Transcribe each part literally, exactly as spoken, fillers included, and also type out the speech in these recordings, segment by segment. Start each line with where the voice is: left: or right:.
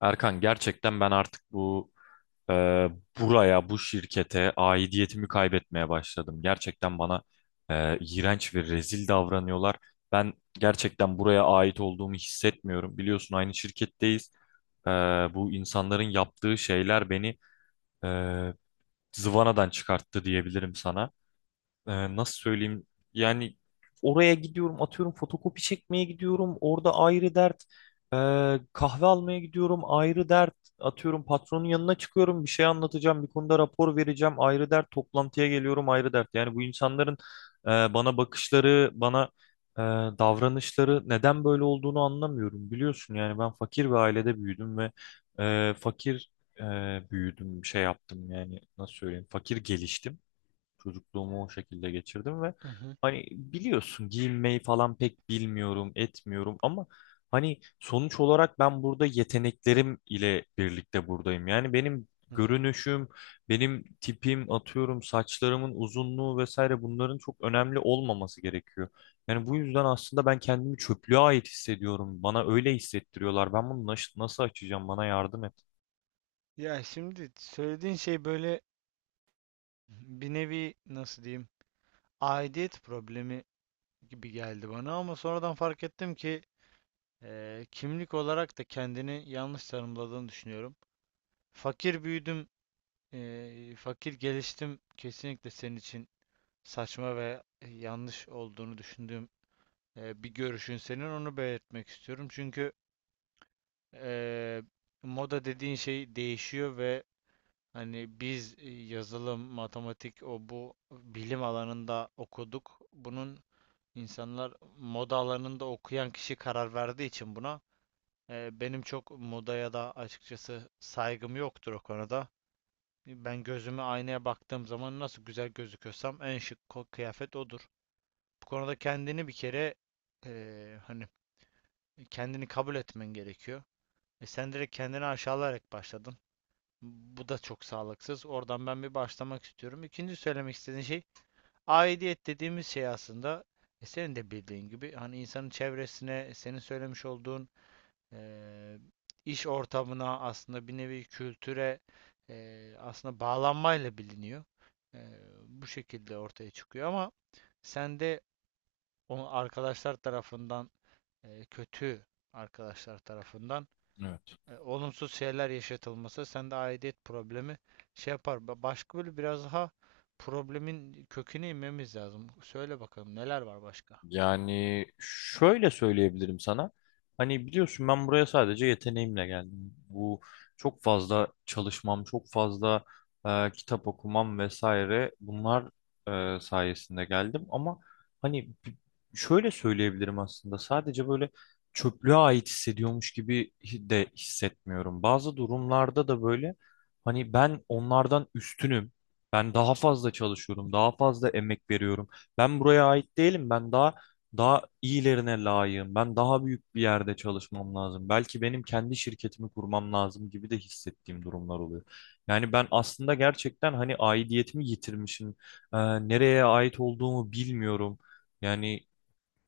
left: Erkan gerçekten ben artık bu e, buraya, bu şirkete aidiyetimi kaybetmeye başladım. Gerçekten bana e, iğrenç ve rezil davranıyorlar. Ben gerçekten buraya ait olduğumu hissetmiyorum. Biliyorsun aynı şirketteyiz. E, Bu insanların yaptığı şeyler beni e, zıvanadan çıkarttı diyebilirim sana. E, nasıl söyleyeyim yani, oraya gidiyorum, atıyorum fotokopi çekmeye gidiyorum, orada ayrı dert. E, Kahve almaya gidiyorum ayrı dert, atıyorum patronun yanına çıkıyorum, bir şey anlatacağım, bir konuda rapor vereceğim ayrı dert, toplantıya geliyorum ayrı dert. Yani bu insanların e, bana bakışları, bana e, davranışları neden böyle olduğunu anlamıyorum. Biliyorsun yani, ben fakir bir ailede büyüdüm ve e, fakir e, büyüdüm, şey yaptım, yani nasıl söyleyeyim, fakir geliştim. Çocukluğumu o şekilde geçirdim ve
right: Hı hı,
left: hani biliyorsun, giyinmeyi falan pek bilmiyorum, etmiyorum, ama hani sonuç olarak ben burada yeteneklerim ile birlikte buradayım. Yani benim
right: hı hı.
left: görünüşüm, benim tipim, atıyorum saçlarımın uzunluğu vesaire, bunların çok önemli olmaması gerekiyor. Yani bu yüzden aslında ben kendimi çöplüğe ait hissediyorum. Bana öyle hissettiriyorlar. Ben bunu naş- nasıl açacağım? Bana yardım et.
right: Ya şimdi söylediğin şey böyle bir nevi nasıl diyeyim aidiyet problemi gibi geldi bana ama sonradan fark ettim ki eee, kimlik olarak da kendini yanlış tanımladığını düşünüyorum. Fakir büyüdüm, eee, fakir geliştim kesinlikle senin için saçma ve e, yanlış olduğunu düşündüğüm eee, bir görüşün senin onu belirtmek istiyorum. Çünkü eee, moda dediğin şey değişiyor ve Hani biz e, yazılım, matematik, o bu bilim alanında okuduk. Bunun insanlar moda alanında okuyan kişi karar verdiği için buna e, benim çok modaya da açıkçası saygım yoktur o konuda. Ben gözümü aynaya baktığım zaman nasıl güzel gözüküyorsam en şık ko- kıyafet odur. Bu konuda kendini bir kere e, hani kendini kabul etmen gerekiyor. E sen direkt kendini aşağılayarak başladın. Bu da çok sağlıksız. Oradan ben bir başlamak istiyorum. İkinci söylemek istediğim şey aidiyet dediğimiz şey aslında e, senin de bildiğin gibi hani insanın çevresine, senin söylemiş olduğun eee, iş ortamına aslında bir nevi kültüre eee, aslında bağlanmayla biliniyor. Eee, bu şekilde ortaya çıkıyor ama sen de onu arkadaşlar tarafından eee, kötü arkadaşlar tarafından
left: Evet.
right: e, olumsuz şeyler yaşatılması sende aidiyet problemi şey yapar. Başka böyle biraz daha problemin köküne inmemiz lazım. Söyle bakalım neler var başka?
left: Yani şöyle söyleyebilirim sana. Hani biliyorsun, ben buraya sadece yeteneğimle geldim. Bu çok fazla çalışmam, çok fazla e, kitap okumam vesaire, bunlar e, sayesinde geldim. Ama hani bi- şöyle söyleyebilirim, aslında sadece böyle çöplüğe ait hissediyormuş gibi hi- de hissetmiyorum. Bazı durumlarda da böyle, hani ben onlardan üstünüm. Ben daha fazla çalışıyorum, daha fazla emek veriyorum. Ben buraya ait değilim. Ben daha daha iyilerine layığım. Ben daha büyük bir yerde çalışmam lazım. Belki benim kendi şirketimi kurmam lazım gibi de hissettiğim durumlar oluyor. Yani ben aslında gerçekten hani aidiyetimi yitirmişim. Ee, Nereye ait olduğumu bilmiyorum. Yani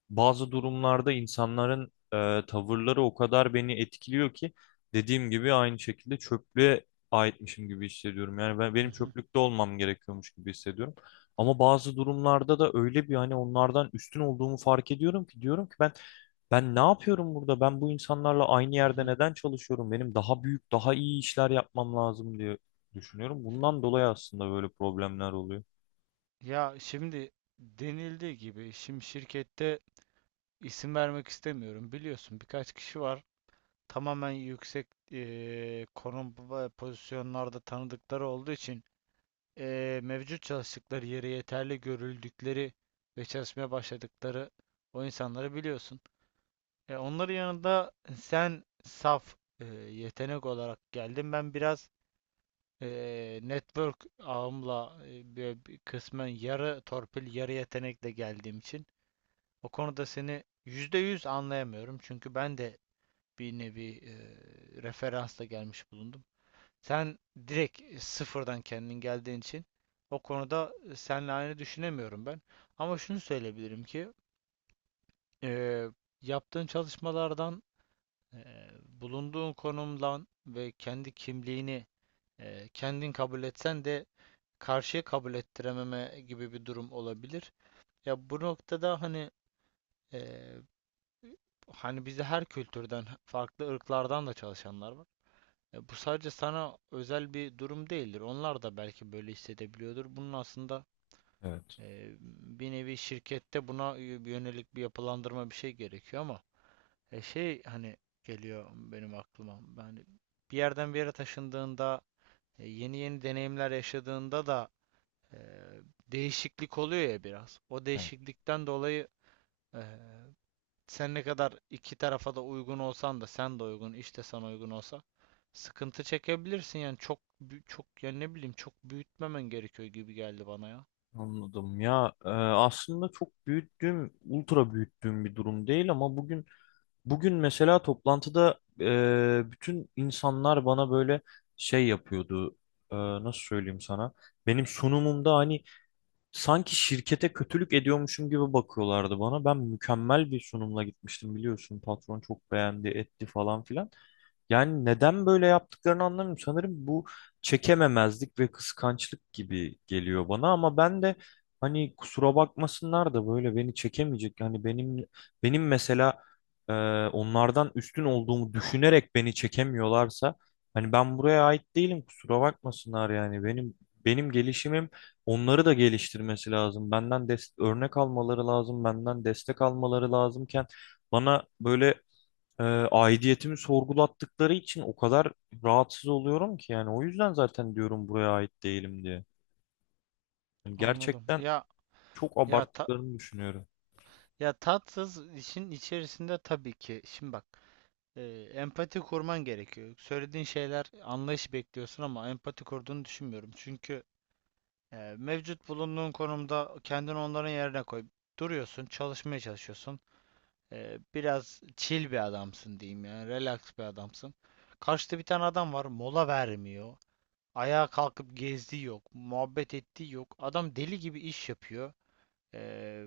left: bazı durumlarda insanların e, tavırları o kadar beni etkiliyor ki, dediğim gibi aynı şekilde çöplüğe aitmişim gibi hissediyorum. Yani ben,
right: Hı
left: benim
right: hı.
left: çöplükte olmam gerekiyormuş gibi hissediyorum. Ama bazı durumlarda da öyle bir, hani onlardan üstün olduğumu fark ediyorum ki diyorum ki, ben ben ne yapıyorum burada? Ben bu insanlarla aynı
right: Hı
left: yerde
right: hı.
left: neden çalışıyorum? Benim daha büyük, daha iyi işler yapmam lazım diye düşünüyorum. Bundan dolayı aslında böyle problemler oluyor.
right: Ya şimdi denildiği gibi şimdi şirkette isim vermek istemiyorum. Biliyorsun birkaç kişi var. Tamamen yüksek eee, konum ve pozisyonlarda tanıdıkları olduğu için eee, mevcut çalıştıkları yere yeterli görüldükleri ve çalışmaya başladıkları o insanları biliyorsun. Ya onların yanında sen saf e, yetenek olarak geldin. Ben biraz e, network ağımla e, böyle bir kısmen yarı torpil, yarı yetenekle geldiğim için o konuda seni yüzde yüz anlayamıyorum. Çünkü ben de bir nevi e, referansla gelmiş bulundum. Sen direkt e, sıfırdan kendin geldiğin için o konuda seninle aynı düşünemiyorum ben. Ama şunu söyleyebilirim ki e, yaptığın çalışmalardan Eee, bulunduğun konumdan ve kendi kimliğini eee, kendin kabul etsen de karşıya kabul ettirememe gibi bir durum olabilir. Ya bu noktada hani eee, hani bizde her kültürden, farklı ırklardan da çalışanlar var. E, bu sadece sana özel bir durum değildir. Onlar da belki böyle hissedebiliyordur. Bunun aslında
left: Evet.
right: eee, bir nevi şirkette buna yönelik bir yapılandırma bir şey gerekiyor ama E şey hani geliyor benim aklıma. Yani bir yerden bir yere taşındığında, e, yeni yeni deneyimler yaşadığında da e, değişiklik oluyor ya biraz. O değişiklikten dolayı e, sen ne kadar iki tarafa da uygun olsan da sen de uygun, işte sana uygun olsa sıkıntı çekebilirsin yani çok bü- çok yani ne bileyim çok büyütmemen gerekiyor gibi geldi bana ya.
left: Anladım ya, e, aslında çok büyüttüğüm, ultra büyüttüğüm bir durum değil, ama bugün bugün mesela toplantıda e, bütün insanlar bana böyle şey yapıyordu. E, nasıl söyleyeyim sana, benim sunumumda hani sanki şirkete kötülük ediyormuşum gibi bakıyorlardı bana. Ben mükemmel bir sunumla gitmiştim, biliyorsun patron çok beğendi etti falan filan. Yani neden böyle yaptıklarını anlamıyorum. Sanırım bu çekememezlik ve kıskançlık gibi geliyor bana, ama ben de hani kusura bakmasınlar da böyle beni çekemeyecek. Hani benim, benim mesela e, onlardan üstün olduğumu düşünerek beni çekemiyorlarsa, hani ben buraya ait değilim, kusura bakmasınlar. Yani benim benim gelişimim onları da geliştirmesi lazım. Benden dest- örnek almaları lazım, benden destek almaları lazımken bana böyle e, aidiyetimi sorgulattıkları için o kadar rahatsız oluyorum ki, yani o yüzden zaten diyorum buraya ait değilim diye. Yani
right: Anladım.
left: gerçekten
right: Ya
left: çok
right: ya ta-
left: abarttıklarını düşünüyorum.
right: ya tatsız işin içerisinde tabii ki. Şimdi bak e, empati kurman gerekiyor. Söylediğin şeyler anlayış bekliyorsun ama empati kurduğunu düşünmüyorum. Çünkü e, mevcut bulunduğun konumda kendini onların yerine koy. Duruyorsun, çalışmaya çalışıyorsun. E, biraz chill bir adamsın diyeyim yani, relax bir adamsın. Karşıda bir tane adam var, mola vermiyor. Ayağa kalkıp gezdiği yok, muhabbet ettiği yok. Adam deli gibi iş yapıyor. E,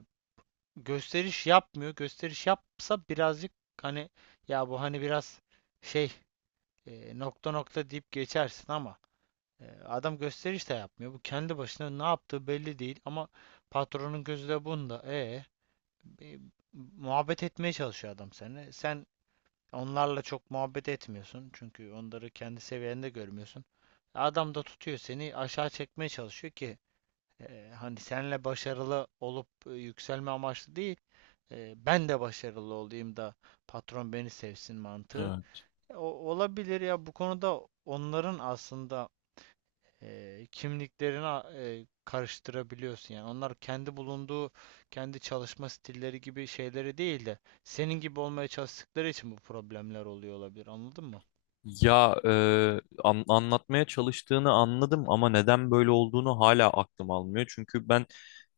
right: gösteriş yapmıyor. Gösteriş yapsa birazcık hani ya bu hani biraz şey e, nokta nokta deyip geçersin ama e, adam gösteriş de yapmıyor. Bu kendi başına ne yaptığı belli değil ama patronun gözü de bunda. E, e, muhabbet etmeye çalışıyor adam seninle. Sen onlarla çok muhabbet etmiyorsun çünkü onları kendi seviyende görmüyorsun. Adam da tutuyor seni aşağı çekmeye çalışıyor ki e, hani senle başarılı olup e, yükselme amaçlı değil. e, ben de başarılı olayım da patron beni sevsin mantığı.
left: Evet.
right: E, o- olabilir ya bu konuda onların aslında e, kimliklerini a- e, karıştırabiliyorsun yani onlar kendi bulunduğu kendi çalışma stilleri gibi şeyleri değil de senin gibi olmaya çalıştıkları için bu problemler oluyor olabilir anladın mı?
left: Ya e, an- anlatmaya çalıştığını anladım, ama neden böyle olduğunu hala aklım almıyor. Çünkü ben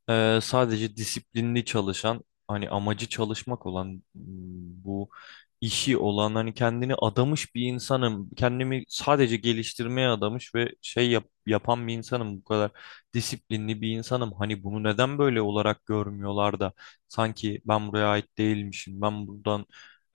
left: e, sadece disiplinli çalışan, hani amacı çalışmak olan, m, bu işi olan, hani kendini adamış bir insanım. Kendimi sadece geliştirmeye adamış ve şey yap- yapan bir insanım. Bu kadar disiplinli bir insanım. Hani bunu neden böyle olarak görmüyorlar da sanki ben buraya ait değilmişim. Ben buradan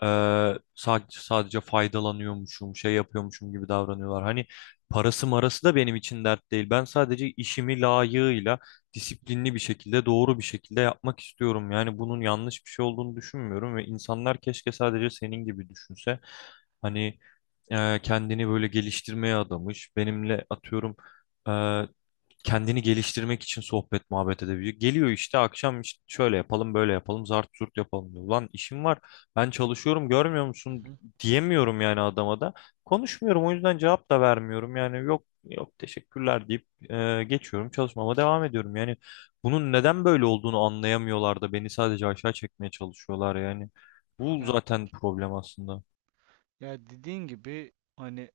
left: Eee, sadece, sadece faydalanıyormuşum, şey yapıyormuşum gibi davranıyorlar. Hani parası marası da benim için dert değil. Ben sadece işimi layığıyla, disiplinli bir şekilde, doğru bir şekilde yapmak istiyorum. Yani bunun yanlış bir şey olduğunu düşünmüyorum ve insanlar keşke sadece senin gibi düşünse. Hani eee, kendini böyle geliştirmeye adamış, benimle atıyorum e, kendini geliştirmek için sohbet muhabbet edebiliyor. Geliyor işte, akşam işte şöyle yapalım, böyle yapalım, zart zurt yapalım diyor. Ulan işim var, ben çalışıyorum, görmüyor
right: Hı
left: musun
right: hı.
left: diyemiyorum yani adama da. Konuşmuyorum, o yüzden cevap da vermiyorum, yani yok yok teşekkürler deyip e, geçiyorum, çalışmama devam ediyorum. Yani bunun neden böyle olduğunu anlayamıyorlar da beni sadece aşağı çekmeye çalışıyorlar yani. Bu
right: Ya
left: zaten problem aslında.
right: ya dediğin gibi hani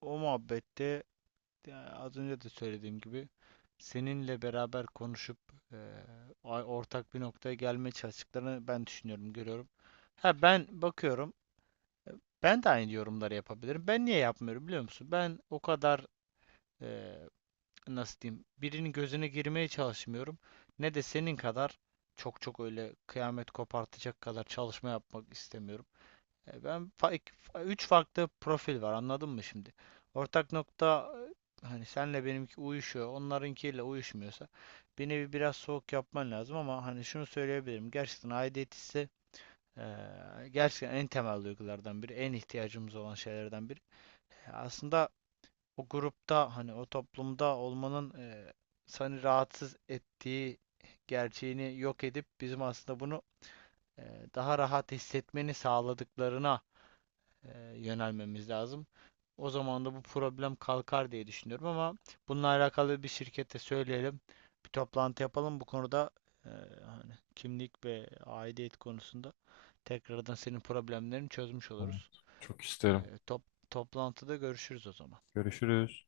right: o muhabbette ya az önce de söylediğim gibi seninle beraber konuşup e, a- ortak bir noktaya gelmeye çalıştıklarını ben düşünüyorum görüyorum. Ha ben bakıyorum. Ben de aynı yorumları yapabilirim. Ben niye yapmıyorum biliyor musun? Ben o kadar e, nasıl diyeyim birinin gözüne girmeye çalışmıyorum. Ne de senin kadar çok çok öyle kıyamet kopartacak kadar çalışma yapmak istemiyorum. E, ben üç farklı profil var anladın mı şimdi? Ortak nokta e, hani senle benimki uyuşuyor. Onlarınkiyle uyuşmuyorsa bir nevi biraz soğuk yapman lazım ama hani şunu söyleyebilirim. Gerçekten aidiyet hissi ee, gerçekten en temel duygulardan biri, en ihtiyacımız olan şeylerden biri. Ee, Aslında o grupta hani o toplumda olmanın e, seni rahatsız ettiği gerçeğini yok edip bizim aslında bunu e, daha rahat hissetmeni sağladıklarına e, yönelmemiz lazım. O zaman da bu problem kalkar diye düşünüyorum ama bununla alakalı bir şirkete söyleyelim. Bir toplantı yapalım bu konuda e, hani kimlik ve aidiyet konusunda tekrardan senin problemlerini çözmüş
left: Evet,
right: oluruz.
left: çok
right: E,
left: isterim.
right: top, toplantıda görüşürüz o zaman.
left: Görüşürüz.